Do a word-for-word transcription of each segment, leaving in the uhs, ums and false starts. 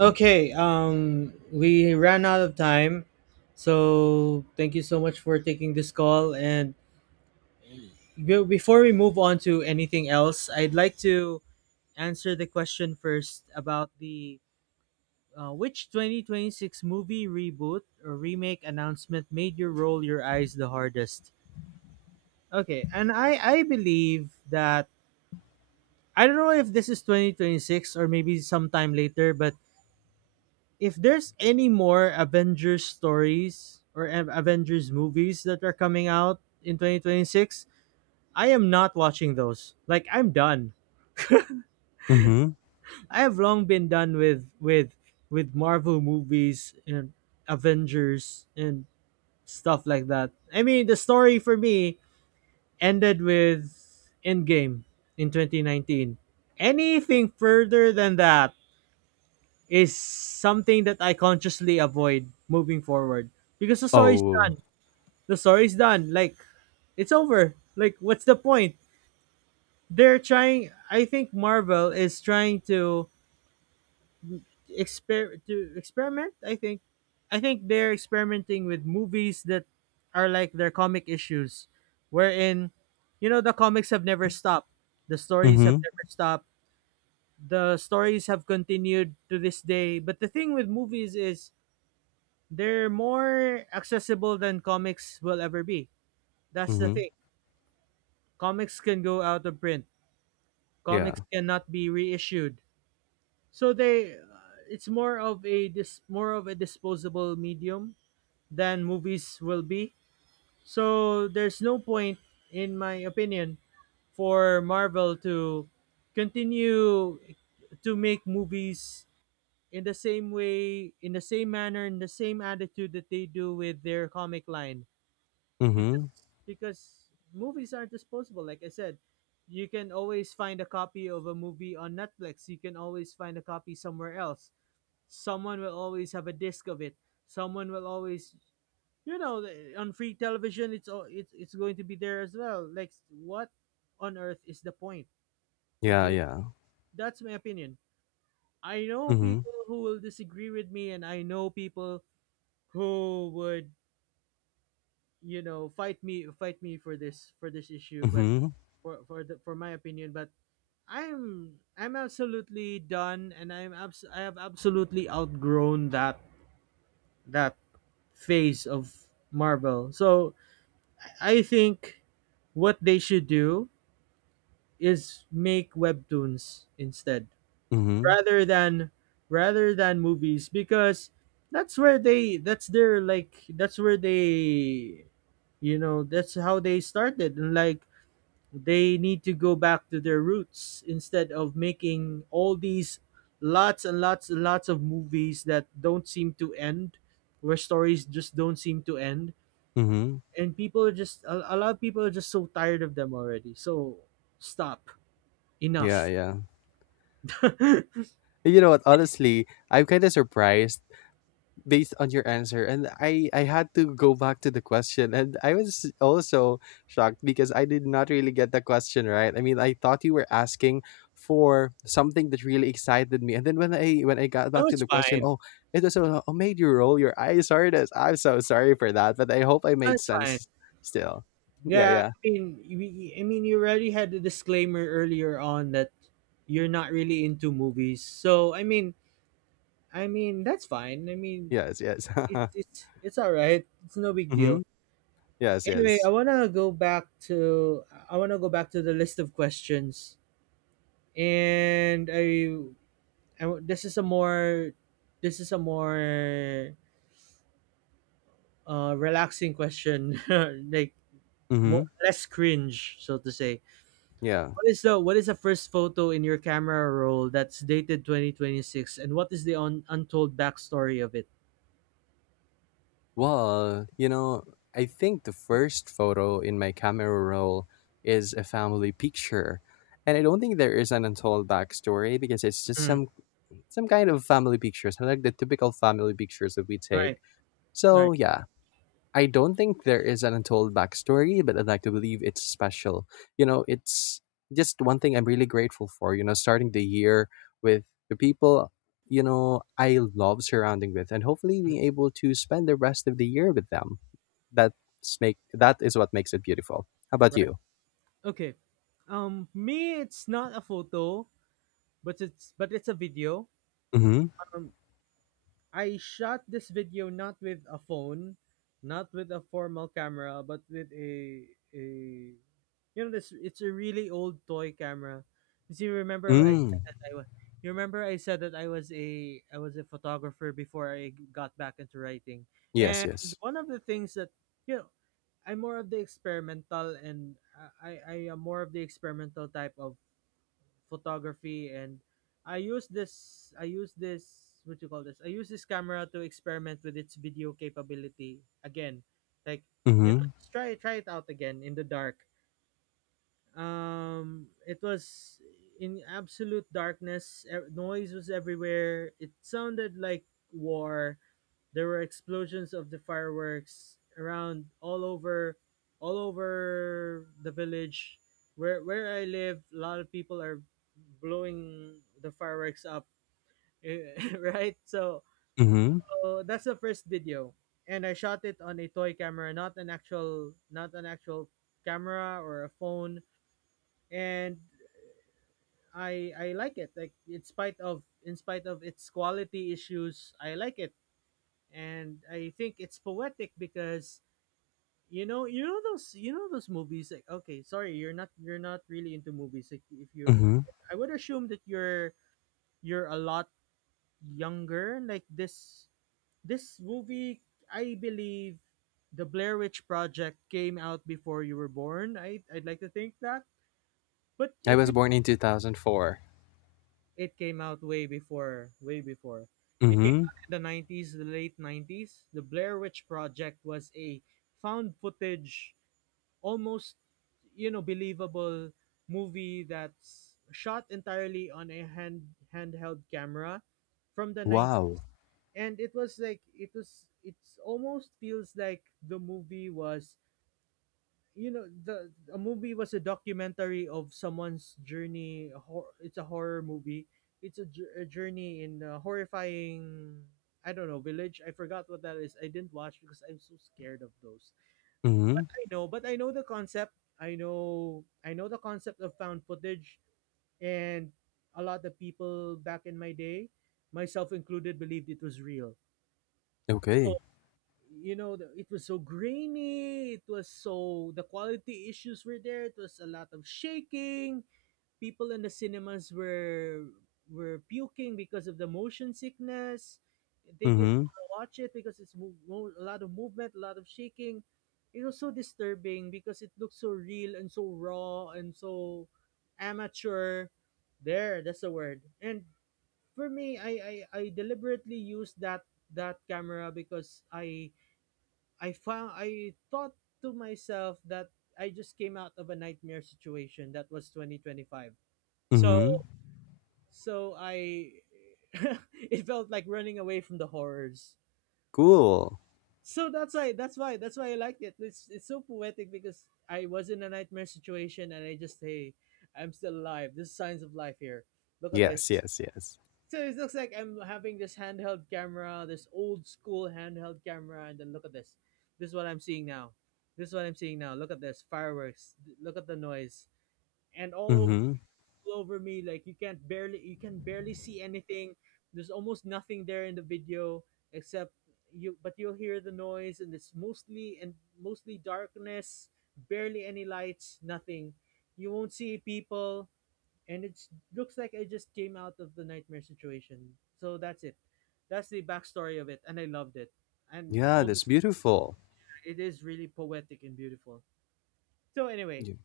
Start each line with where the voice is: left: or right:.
right: Okay, um, we ran out of time, so thank you so much for taking this call. And be- before we move on to anything else, I'd like to answer the question first about the uh, which twenty twenty six movie reboot or remake announcement made you roll your eyes the hardest? Okay, and I I believe that I don't know if this is twenty twenty six or maybe sometime later, but if there's any more Avengers stories or Av- Avengers movies that are coming out in twenty twenty six, I am not watching those. Like I'm done.
left: Mhm.
right: I have long been done with with with Marvel movies and Avengers and stuff like that. I mean, the story for me ended with Endgame in twenty nineteen. Anything further than that is something that I consciously avoid moving forward because the story's
left: Oh.
right: done The story's done. Like it's over. Like what's the point? They're trying. I think Marvel is trying to exper to experiment. I think, I think they're experimenting with movies that are like their comic issues, wherein, you know, the comics have never stopped. The stories have
left: Mhm.
right: never stopped. The stories have continued to this day. But the thing with movies is they're more accessible than comics will ever be. That's the
left: Mhm.
right: thing. Comics can go out of print. Comics
left: Yeah.
right: cannot be reissued, so they uh, it's more of a dis- more of a disposable medium than movies will be. So there's no point, in my opinion, for Marvel to continue to make movies in the same way, in the same manner, in the same attitude that they do with their comic line because
left: Mhm.
right: because movies aren't disposable, like I said. You can always find a copy of a movie on Netflix, you can always find a copy somewhere else, someone will always have a disc of it, someone will always, you know, the- on free television it's al- it's it's going to be there as well. Like what on earth is the point of
left: Yeah,
right: doing,
left: yeah.
right: that's my opinion. I know
left: Mhm.
right: people who will disagree with me and I know people who would, you know, fight me fight me for this, for this issue, but
left: Mhm.
right: for for the, for my opinion. But i'm i'm absolutely done and i'm abs- I have absolutely outgrown that that phase of Marvel. So I think what they should do is make webtoons instead,
left: Mhm.
right: rather than rather than movies, because that's where they that's their like that's where they, you know, that's how they started. And like they need to go back to their roots instead of making all these lots and lots and lots of movies that don't seem to end, where stories just don't seem to end.
left: Mhm.
right: And people are just, a, a lot of people are just so tired of them already. So stop.
left: Yeah,
right: Enough.
left: yeah. You know what? Honestly, I'm kind of surprised based on your answer, and i i had to go back to the question, and I was also shocked because I did not really get the question right. I mean, I thought you were asking for something that really excited me, and then when i when i got
right: Oh,
left: back to
right: it's
left: the question,
right: fine.
left: oh, it was a, oh, made you roll your eyes hardest. I'm so sorry for that, but I hope I
right: Oh,
left: made
right: it's fine.
left: sense still. Yeah,
right: Yeah,
left: yeah.
right: I mean, we, I mean, you already had the disclaimer earlier on that you're not really into movies. So, I mean, I mean, that's fine. I mean,
left: Yes, yes.
right: it's it's it's all right. It's no big
left: Mm-hmm.
right: deal.
left: Yes,
right: Anyway, I
left: yes.
right: wanna go back to, I wanna go back to the list of questions, and I, I, this is a more this is a more uh relaxing question, like
left: Mm-hmm.
right: more less cringe, so to say.
left: Yeah.
right: What is the, what is the first photo in your camera roll that's dated twenty twenty six, and what is the un, untold backstory of it?
left: Well, you know, I think the first photo in my camera roll is a family picture. And I don't think there is an untold backstory because it's just
right: Mm,
left: some some kind of family pictures, like the typical family pictures that we take.
right: right, right,
left: So yeah, I don't think there is an untold backstory, but I'd like to believe it's special. You know, it's just one thing I'm really grateful for, you know, starting the year with the people, you know, I love surrounding with, and hopefully being able to spend the rest of the year with them. That's make that is what makes it beautiful. How about
right: right.
left: you?
right: Okay. Um me, it's not a photo, but it's but it's a video.
left: Mm-hmm.
right: Um I shot this video not with a phone, not with a formal camera, but with a a you know, this it's a really old toy camera. 'Cause you see, remember I said
left: Mm.
right: that I was you remember I said that I was a I was a photographer before I got back into writing.
left: Yes,
right: And
left: yes.
right: one of the things that, you know, I'm more of the experimental and I, I I am more of the experimental type of photography, and I use this I use this what you call this I use this camera to experiment with its video capability again. Like, you know,
left: Mm-hmm.
right: just try try it out again in the dark. Um it was in absolute darkness. E- noise was everywhere. It sounded like war. There were explosions of the fireworks around, all over all over the village where where I live. A lot of people are blowing the fireworks up, right? So,
left: Mm-hmm.
right: so that's the first video, and I shot it on a toy camera, not an actual, not an actual camera or a phone, and I I like it. Like in spite of in spite of its quality issues, I like it, and I think it's poetic because, you know, you know those, you know those movies. Like, okay, sorry, you're not, you're not really into movies. Like, if you're,
left: Mm-hmm.
right: I would assume that you're, you're a lot younger. Like this, this movie, I believe, the Blair Witch Project came out before you were born. I, I'd like to think that. But
left: I
right: if
left: was
right: you,
left: born in two thousand four.
right: it came out way before, way before. It came
left: Mm-hmm.
right: out in the nineties, the late nineties. The Blair Witch Project was a found footage, almost, you know, believable movie that's shot entirely on a hand handheld camera from the nineties,
left: Wow.
right: and it was like it was it's almost feels like the movie was, you know, the a movie was a documentary of someone's journey. A hor- it's a horror movie. It's a, jour- a journey in a horrifying, I don't know, village. I forgot what that is. I didn't watch because I'm so scared of those.
left: Mm-hmm.
right: I know, but I know the concept. I know I know the concept of found footage, and a lot of people back in my day, myself included, believed it was real. So,
left: Okay.
right: you know, the, it was so grainy. It was so the quality issues were there. It was a lot of shaking. People in the cinemas were were puking because of the motion sickness. They didn't
left: Mm-hmm.
right: wanna watch it because it's mo- mo- a lot of movement, a lot of shaking. It was so disturbing because it looked so real and so raw and so amateur. There, that's the word. And for me, I I, I deliberately used that that camera because I I found I thought to myself that I just came out of a nightmare situation that was twenty twenty five. So
left: Mm-hmm.
right: so I it felt like running away from the horrors.
left: Cool.
right: So that's why that's why that's why I liked it. It's it's so poetic because I was in a nightmare situation and I just, hey, I'm still alive. There's signs of life here. Look at this.
left: Yes, yes, yes.
right: So it looks like I'm having this handheld camera, this old school handheld camera, and then look at this. This is what I'm seeing now. This is what I'm seeing now. Look at this fireworks. Look at the noise, and all over,
left: Mm-hmm.
right: all over me. Like you can't barely you can barely see anything. There's almost nothing there in the video except, you, but you'll hear the noise, and it's mostly, and mostly darkness, barely any lights, nothing. You won't see people, and it looks like I just came out of the nightmare situation. So that's it. That's the backstory of it and I loved it. And
left: Yeah,
right: full
left: that's
right: dis-
left: beautiful.
right: it is really poetic and beautiful. So anyway,
left: Y-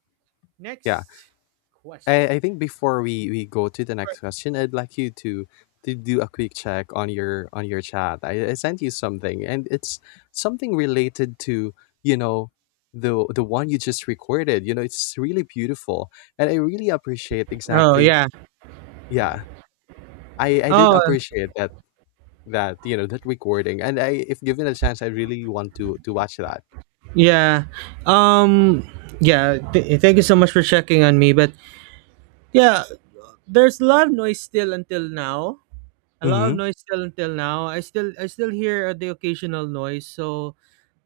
left: Yeah,
right: next question.
left: I, I think before we, we go to the next question, I'd like you to to do a quick check on your on your chat. I, I sent you something, and it's something related to, you know, the the one you just recorded. You know, it's really beautiful. And I really appreciate
right: Oh
left: exactly,
right: yeah.
left: yeah. I, I did
right: Oh
left: appreciate that that, you know, that recording. And I, if given a chance, I really want to to watch that.
right: yeah. Um yeah, th- thank you so much for checking on me, but yeah, there's a lot of noise still until now. A lot of
left: Mm-hmm.
right: noise still until now. I still I still hear the occasional noise, so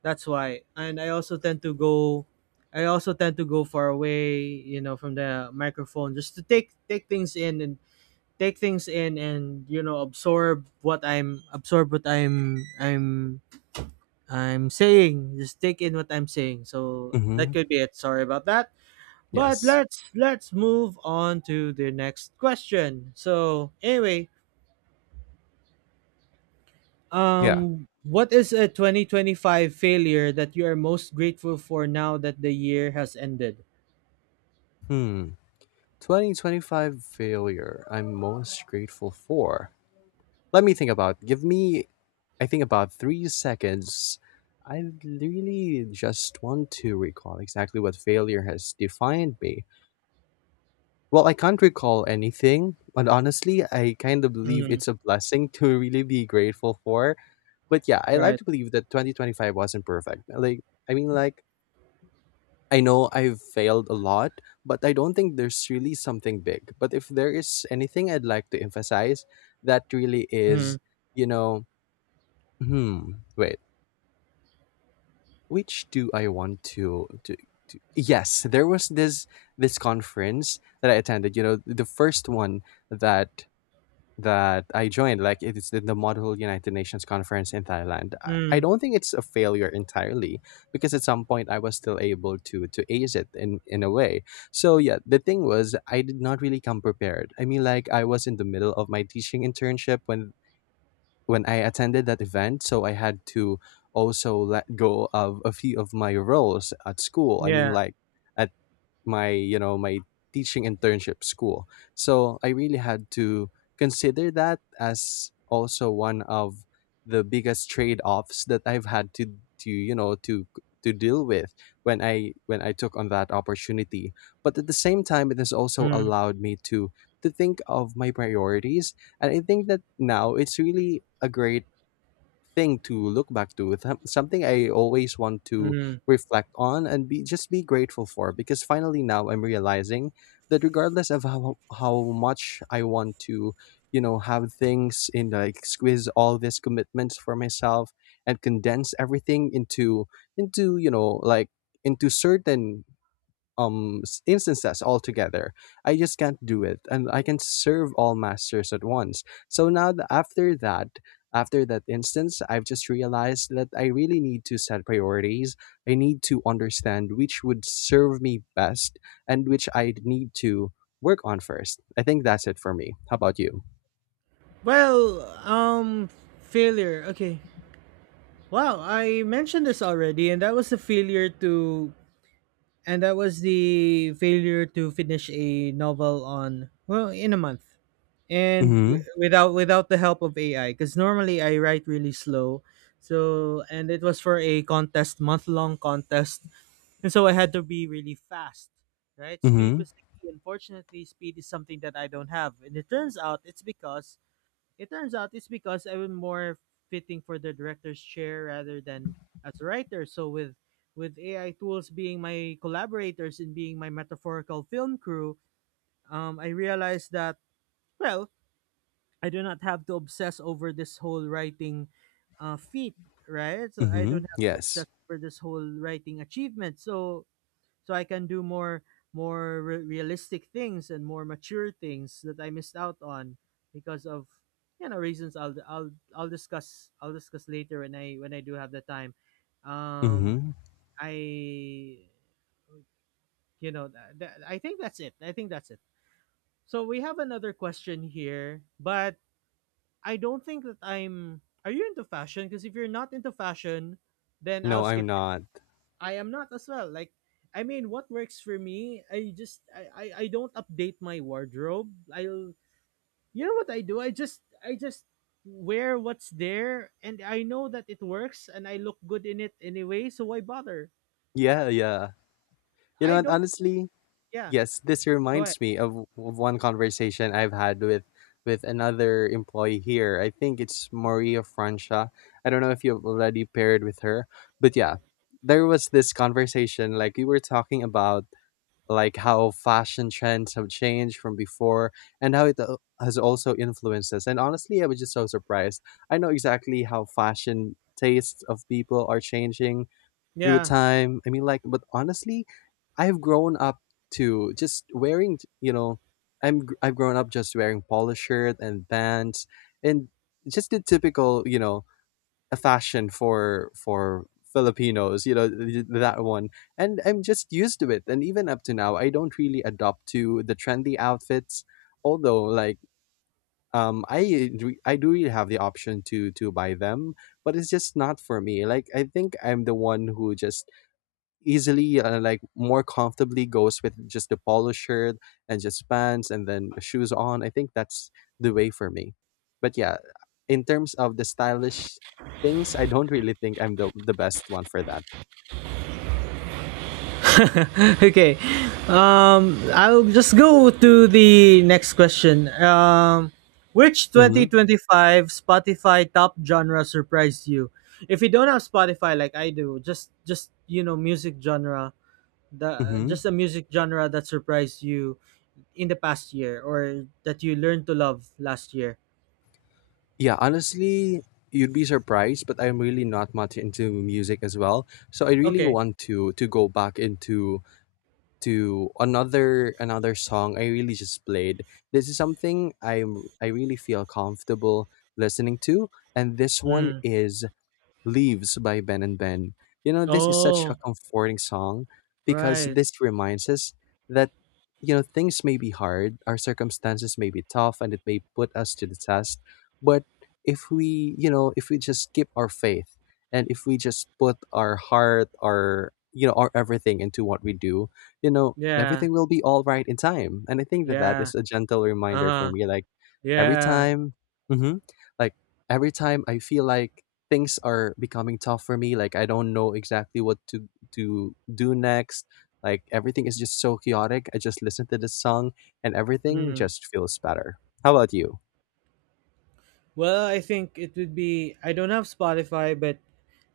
right: that's why. And I also tend to go, I also tend to go far away, you know, from the microphone just to take take things in, and take things in and you know, absorb what I'm absorb what I'm I'm I'm saying, just take in what I'm saying. So that
left: Mm-hmm.
right: could be it. Sorry about that. But
left: Yes.
right: let's let's move on to the next question. So anyway,
left: Yeah.
right: um, what is a twenty twenty five failure that you are most grateful for now that the year has ended?
left: Hmm. twenty twenty-five failure I'm most grateful for. Let me think about. Give me, I think, about three seconds. I really just want to recall exactly what failure has defined me. Well, I can't recall anything, but honestly, I kind of believe
right: Mm,
left: it's a blessing to really be grateful for. But yeah, I like
right: right.
left: to believe that twenty twenty-five wasn't perfect. Like, I mean, like, I know I've failed a lot, but I don't think there's really something big. But if there is anything I'd like to emphasize, that really
right: Mm,
left: is, you know, hmm, wait, which do I want to to, to yes, there was this this conference that I attended, you know, the first one that that I joined, like it's the, the Model United Nations conference in Thailand. I, I
right: mm,
left: don't think it's a failure entirely because at some point I was still able to to ace it in in a way. So yeah, the thing was I did not really come prepared. I mean, like I was in the middle of my teaching internship when when I attended that event, so I had to also let go of a few of my roles at school. I mean,
right: yeah.
left: like. At my, you know, my teaching internship school, so I really had to consider that as also one of the biggest trade-offs that I've had to to you know, to to deal with when i when i took on that opportunity. But at the same time, it has also
right: Mm,
left: allowed me to to think of my priorities, and I think that now it's really a great thing to look back to. It's som- Something I always want to
right: mm.
left: reflect on and be just be grateful for because finally now I'm realizing that regardless of how how much I want to, you know, have things in like squeeze all these commitments for myself and condense everything into into, you know, like into certain um s- instances altogether. I just can't do it, and I can serve all masters at once. So now th- after that, after that instance, I've just realized that I really need to set priorities. I need to understand which would serve me best and which I need to work on first. I think that's it for me. How about you?
right: Well, um, failure. Okay. Wow, I mentioned this already, and that was a failure to, and that was the failure to finish a novel on, well, in a month, and w-
left: Mm-hmm.
right: without without the help of A I, because normally I write really slow. So, and it was for a contest, month long contest, and so I had to be really fast, right? Speed
left: Mm-hmm.
right: was the key. Unfortunately, speed is something that I don't have, and it turns out it's because, it turns out it's because I was more fitting for the director's chair rather than as a writer. So with with A I tools being my collaborators and being my metaphorical film crew, um, I realized that well, I do not have to obsess over this whole writing uh, feat, right? So I
left: Mm-hmm.
right: don't have to obsess
left: Yes.
right: over this whole writing achievement. So so I can do more more re- realistic things and more mature things that I missed out on because of you know reasons I'll I'll I'll discuss I'll discuss later when I when I do have the time. Um,
left: Mm-hmm.
right: I you know th- th- I think that's it. I think that's it. So we have another question here, but I don't think that I'm. Are you into fashion? Because if you're not into fashion, then I'll
left: No, I'm
right: skip.
left: not.
right: I am not as well. Like, I mean, what works for me? I just I I, I don't update my wardrobe. I'll you know what I do? I just I just wear what's there, and I know that it works, and I look good in it anyway. So why bother?
left: Yeah, yeah. You know
right: I
left: what?
right: don't.
left: Honestly,
right: Yeah,
left: yes, this
right: go ahead.
left: reminds me of, w- of one conversation I've had with with another employee here. I think it's Maria Francia. I don't know if you've already paired with her, but yeah, there was this conversation like we were talking about like how fashion trends have changed from before and how it uh, has also influenced us. And honestly, I was just so surprised. I know exactly how fashion tastes of people are changing through
right: Yeah.
left: time. I mean, like, but honestly, I've grown up to just wearing, you know, I'm gr- I've grown up just wearing polo shirt and pants and just the typical, you know, a fashion for for Filipinos, you know, th- that one. And I'm just used to it. And even up to now, I don't really adopt to the trendy outfits, although like um I re- I do really have the option to to buy them, but it's just not for me. Like I think I'm the one who just easily uh, like more comfortably goes with just a polo shirt and just pants and then shoes on. I think that's the way for me. But yeah, in terms of the stylish things, I don't really think I'm the, the best one for that.
right: Okay, um I'll just go to the next question. Um which
left: Mm-hmm.
right: twenty twenty-five Spotify top genre surprised you? If you don't have Spotify like I do, just just you know music genre, the
left: Mm-hmm.
right: just a music genre that surprised you in the past year, or that you learned to love last year.
left: Yeah, honestly, you'd be surprised, but I'm really not much into music as well, so I really
right: Okay.
left: want to to go back into to another another song I really just played. This is something I'm I really feel comfortable listening to, and this one
right: Mm.
left: is Leaves by Ben and Ben. You know, this is such a
right: Oh,
left: comforting song because
right: right.
left: this reminds us that, you know, things may be hard, our circumstances may be tough, and it may put us to the test. But if we, you know, if we just keep our faith and if we just put our heart, our, you know, our everything into what we do, you know,
right: Yeah,
left: everything will be all right in time. And I think that that
right: yeah,
left: is a gentle reminder for
right: uh-huh,
left: me. Like every
right: yeah.
left: time, hmm, like, every time I feel like things are becoming tough for me. Like I don't know exactly what to to do next. Like everything is just so chaotic. I just listen to this song and everything
right: mm.
left: just feels better. How about you?
right: Well, I think it would be I don't have Spotify, but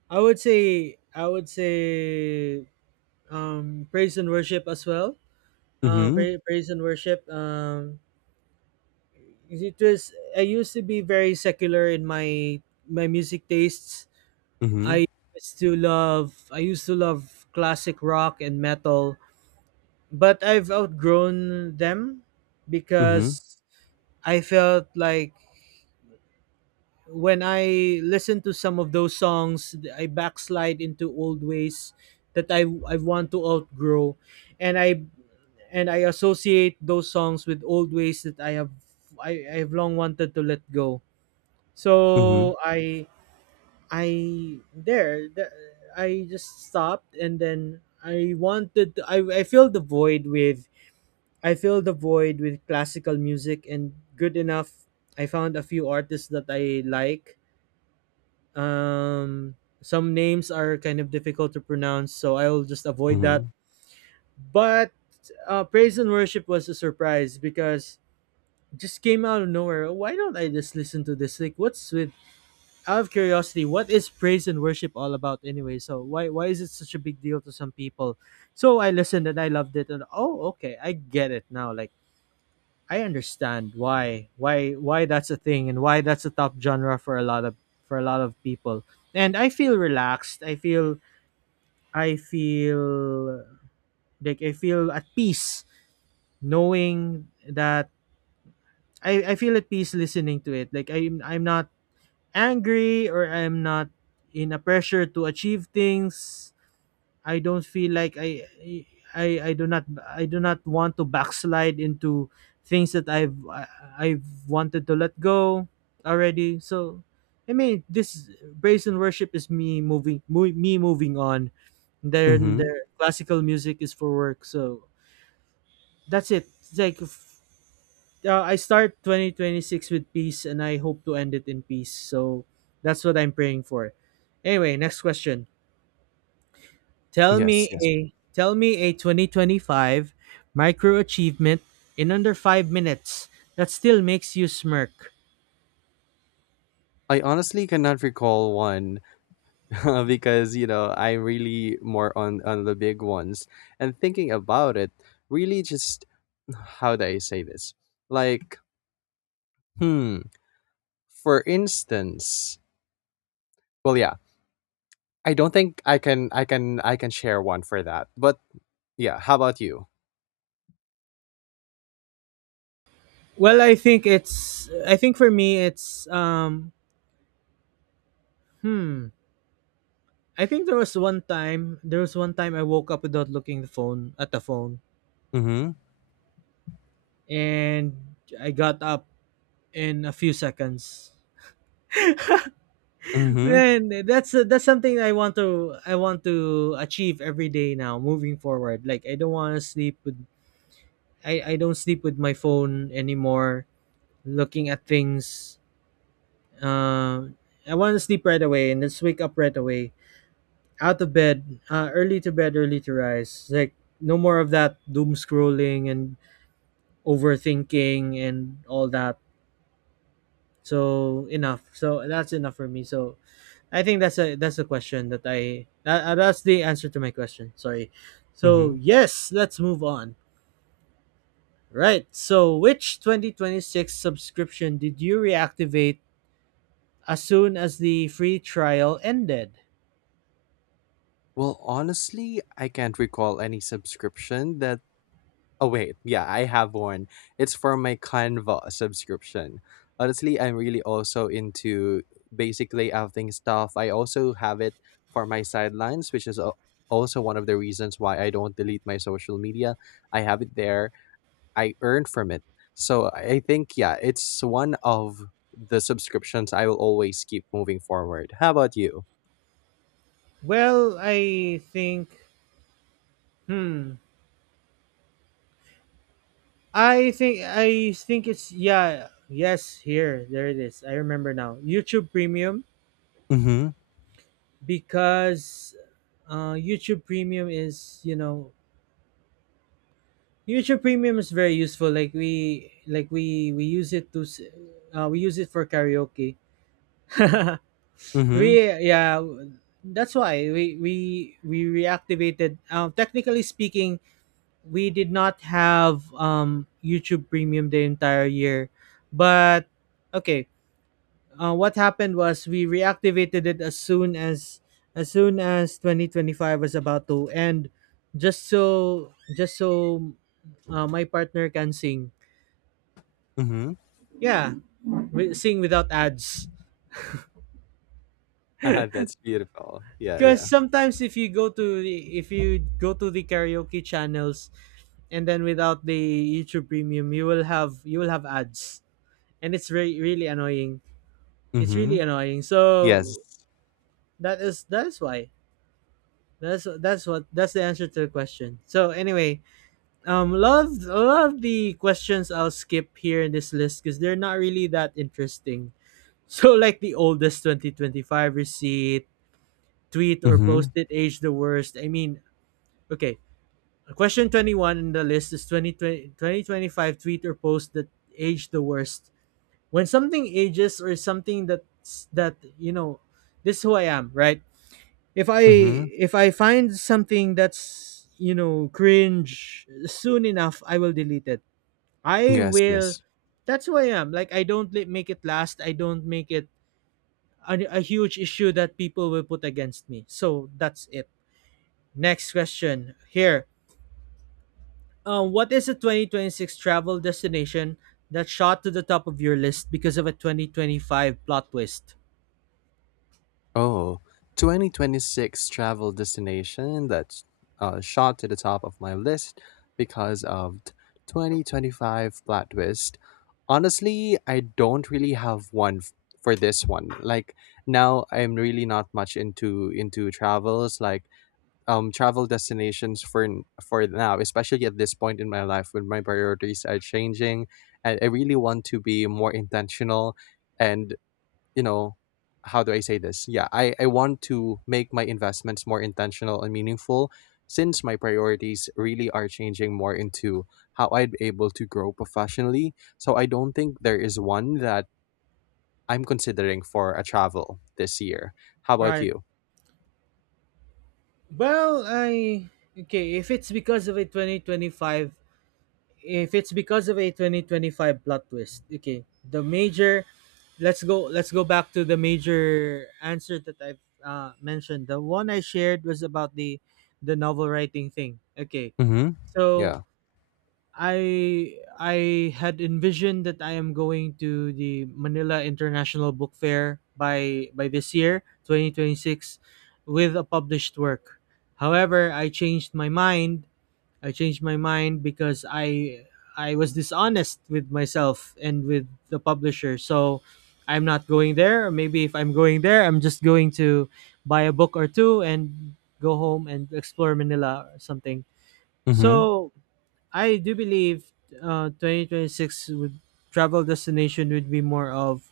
right: I would say I would say um praise and worship as well. Uh,
left: Mm-hmm.
right: pra- praise and worship. Um it was I used to be very secular in my my music tastes.
left: Mm-hmm.
right: I used to love I used to love classic rock and metal, but I've outgrown them
left: Mm-hmm.
right: because I felt like when I listen to some of those songs, I backslide into old ways that I I want to outgrow, and I and I associate those songs with old ways that I have I, I have long wanted to let go.
left: Mm-hmm.
right: So I I there the, I just stopped, and then I wanted to, I I filled the void with I filled the void with classical music. And good enough, I found a few artists that I like. um some names are kind of difficult to pronounce, so I'll just avoid that.
left: Mm-hmm.
right: But uh praise and worship was a surprise because it just came out of nowhere. Why don't I just listen to this? Like what's with— out of curiosity, what is praise and worship all about anyway? So why why is it such a big deal to some people? So I listened, and I loved it, and oh, okay, I get it now. Like I understand why why why that's a thing and why that's a top genre for a lot of for a lot of people. And I feel relaxed. I feel I feel like I feel at peace knowing that I, I feel at peace listening to it. Like I'm I'm not angry, or I'm not in a pressure to achieve things. I don't feel like I I I do not I do not want to backslide into things that I've I, I've wanted to let go already. So I mean, this praise and worship is me moving mo- me moving on. Then
left: Mm-hmm.
right: their classical music is for work. So that's it. It's like f- uh, I start twenty twenty-six with peace, and I hope to end it in peace. So that's what I'm praying for. Anyway, next question. Tell
left: Yes,
right: me
left: yes.
right: a tell me a twenty twenty-five micro achievement in under five minutes that still makes you smirk.
left: I honestly cannot recall one because you know I really more on on the big ones, and thinking about it really just how do I say this, like, hmm, for instance, well yeah, I don't think I can I can I can share one for that. But yeah, how about you?
right: Well, I think it's I think for me it's um hmm I think there was one time there was one time I woke up without looking the phone at the phone,
left: Mm-hmm.
right: and I got up in a few seconds.
left: Mm-hmm.
right: Man, that's that's something I want to I want to achieve every day now moving forward. Like I don't want to sleep with— I, I don't sleep with my phone anymore, looking at things. Uh, I want to sleep right away and just wake up right away. Out of bed, uh, early to bed, early to rise. Like, no more of that doom scrolling and overthinking and all that. So enough. So that's enough for me. So I think that's a that's a question that I that, uh, that's the answer to my question. Sorry. So
left: Mm-hmm.
right: yes, let's move on. Right. So which twenty twenty-six subscription did you reactivate as soon as the free trial ended?
left: Well, honestly, I can't recall any subscription that oh wait, yeah, I have one. It's for my Canva subscription. Honestly, I'm really also into basic layouting stuff. I also have it for my sidelines, which is al- also one of the reasons why I don't delete my social media. I have it there. I earn from it. So I think yeah, it's one of the subscriptions I will always keep moving forward. How about you?
right: Well, I think, hmm I think I think it's— yeah, yes, here. There it is. I remember now. YouTube Premium,
left: Mm-hmm.
right: because uh YouTube Premium is, you know, YouTube Premium is very useful. Like we like we we use it to s- uh, we use it for karaoke.
left: Mm-hmm.
right: we yeah, that's why we we we reactivated. Um technically speaking, we did not have um, YouTube Premium the entire year, but okay. Uh, what happened was we reactivated it as soon as as soon as twenty twenty-five was about to end, just so just so uh, my partner can sing.
left: Mm-hmm.
right: Yeah, wi- sing without ads.
left: That's beautiful. Yeah,
right: Because
left: yeah.
right: sometimes if you go to the— if you go to the karaoke channels and then without the YouTube Premium, you will have— you will have ads, and it's very— really annoying. It's
left: Mm-hmm.
right: really annoying. So
left: Yes.
right: that is that is why. That's that's what that's the answer to the question. So anyway, um, love— a lot of the questions I'll skip here in this list because they're not really that interesting. So like the oldest twenty twenty-five receipt, tweet, or
left: Mm-hmm.
right: post it age the worst. I mean, okay, question twenty-one in the list is twenty twenty twenty twenty five tweet or post that age the worst. When something ages, or something that's— that, you know, this is who I am, right? If I—
left: Mhm.
right: if I find something that's, you know, cringe soon enough, I will delete it. I
left: Yes,
right: will.
left: yes.
right: That's who I am. Like I don't li- make it last. I don't make it a, a huge issue that people will put against me. So that's it. Next question here. Um, what is a twenty twenty-six travel destination that shot to the top of your list because of a twenty twenty-five plot twist?
left: Oh, twenty twenty six travel destination that's uh, shot to the top of my list because of t- twenty twenty-five plot twist. Honestly, I don't really have one f- for this one. Like now I'm really not much into into travels, like um travel destinations for n- for now, especially at this point in my life when my priorities are changing and I really want to be more intentional and, you know, how do I say this? Yeah, I, I want to make my investments more intentional and meaningful since my priorities really are changing more into how I'd be able to grow professionally. So I don't think there is one that I'm considering for a travel this year. How about
right: Right.
left: you?
right: Well, I— okay. If it's because of a twenty twenty-five— if it's because of a twenty twenty-five plot twist, okay, the major— let's go— let's go back to the major answer that I've uh, mentioned. The one I shared was about the— the novel writing thing. Okay,
left: Mm-hmm.
right: so
left: Yeah.
right: i i had envisioned that I am going to the Manila International Book Fair by by this year, twenty twenty-six, with a published work. However, I changed my mind. I changed my mind because I I was dishonest with myself and with the publisher. So I'm not going there. Or maybe if I'm going there, I'm just going to buy a book or two and go home and explore Manila or something.
left: Mm-hmm.
right: So I do believe uh, twenty twenty-six would— travel destination would be more of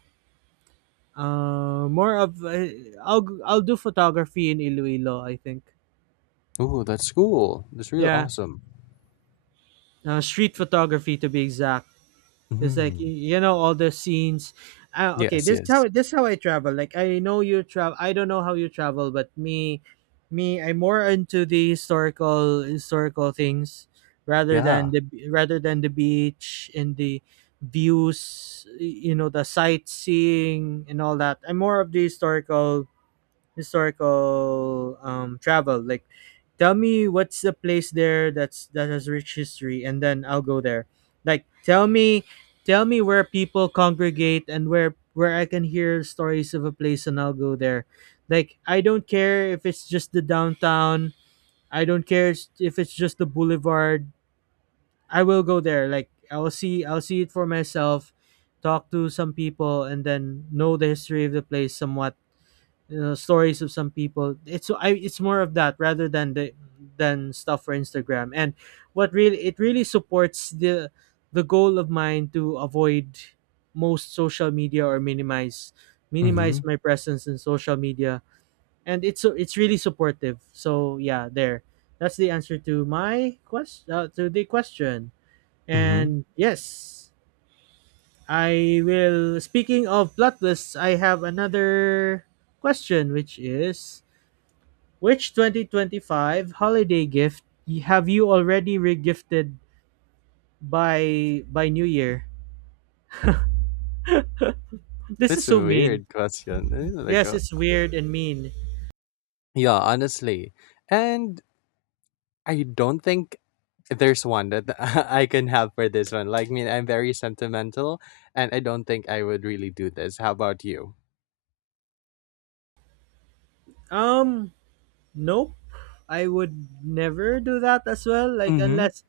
right: uh more of uh, I'll— I'll do photography in Iloilo. I think—
left: Oh, that's cool. That's really
right: yeah,
left: awesome.
right: uh, street photography, to be exact. It's like
left: Mm-hmm.
right: y- you know, all the scenes. Uh, okay,
left: Yes,
right: this is
left: yes.
right: how this is how I travel. Like, I know you travel. I don't know how you travel, but me— me, I'm more into the historical— historical things rather than
left: Yeah.
right: the— rather than the beach and the views. y- You know, the sightseeing and all that. I'm more of the historical— historical um travel. Like, tell me what's the place there that's— that has rich history, and then I'll go there. Like, tell me, tell me where people congregate, and where— where I can hear stories of a place, and I'll go there. Like, I don't care if it's just the downtown. I don't care if it's just the boulevard. I will go there. Like, I'll see, I'll see it for myself, talk to some people, and then know the history of the place, somewhat— you— stories of some people. It's— I— it's more of that rather than the— than stuff for Instagram. And what really— it really supports the— the goal of mine to avoid most social media or minimize— minimize
left: Mm-hmm.
right: my presence in social media. And it's it's really supportive. So yeah, there. That's the answer to my question, uh, to the question.
left: Mm-hmm.
right: And yes, I will. Speaking of plot lists, I have another question, which is, which twenty twenty-five holiday gift have you already regifted by by New Year? This is
left: That's a
right: so mean.
left: weird question. Eh, like,
right: Yes,
left: uh,
right: it's weird and mean.
left: yeah, honestly. And I don't think there's one that I can have for this one. Like, I mean, I'm very sentimental, and I don't think I would really do this. How about you?
right: Um, nope. I would never do that as well. Like,
left: Mm-hmm.
right: unless—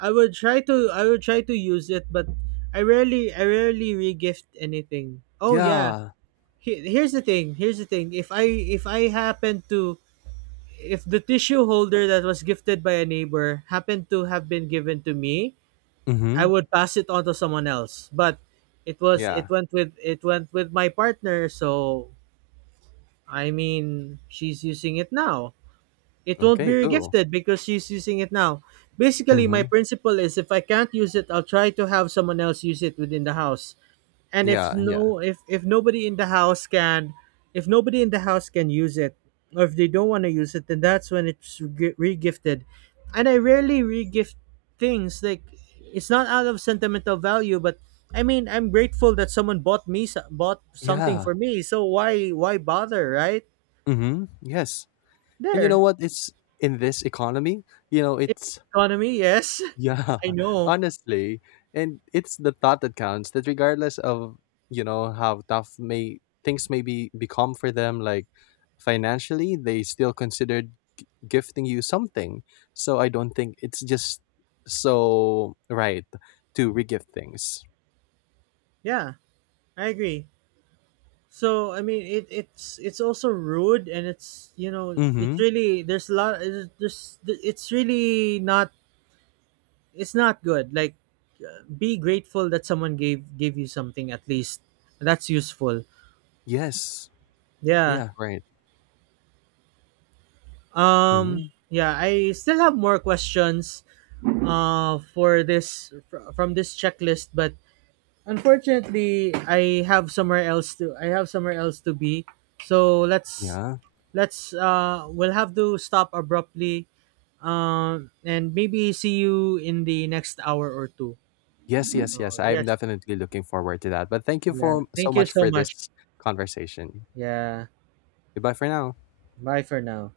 right: I would try to— I would try to use it, but I rarely I rarely regift anything. Oh yeah.
left: Yeah.
right: He- Here's the thing. Here's the thing. If I— if I happen to— if the tissue holder that was gifted by a neighbor happened to have been given to me, I
left: Mm-hmm.
right: would pass it on to someone else. But it was— it
left: Yeah.
right: went with it went with my partner, so I mean, she's using it now. It won't be
left: Okay, cool.
right: regifted because she's using it now. Basically my
left: Mm-hmm.
right: principle is, if I can't use it, I'll try to have someone else use it within the house, and if
left: Yeah, yeah.
right: no— if— if nobody in the house can— if nobody in the house can use it, or if they don't want to use it, then that's when it's re- regifted. And I rarely regift things. Like, it's not out of sentimental value, but I mean, I'm grateful that someone bought me so- bought something
left: Yeah.
right: for me, so why— why bother, right?
left: Mm-hmm. Yes. And you know
right: There—
left: what? It's in this economy, you know,
right: it's—
left: it's
right: economy, yes.
left: yeah,
right: I know.
left: honestly, and it's the thought that counts, that regardless of, you know, how tough may things may be become for them, like financially, they still considered gifting you something. So I don't think it's just so right to regift things.
right: Yeah, I agree. So I mean, it it's it's also rude, and it's, you know, it's
left: Mm-hmm.
right: really— there's a lot. There's there's- it's really not— it's not good. Like, uh, be grateful that someone gave gave you something at least. That's useful.
left: Yes.
right: Yeah.
left: Yeah, right.
right: Um.
left: Mm-hmm.
right: Yeah. I still have more questions. Uh. For this fr- from this checklist, but unfortunately, I have somewhere else to I have somewhere else to be. So let's
left: Yeah.
right: let's uh we'll have to stop abruptly. Um, and maybe see you in the next hour or two.
left: Yes, yes, yes.
right: Oh
left: I'm
right: yes.
left: definitely looking forward to that. But thank you
right: Yeah.
left: for so
right: Thank you
left: much
right: so
left: for
right: much.
left: this conversation.
right: Yeah.
left: Goodbye for now.
right: Bye for now.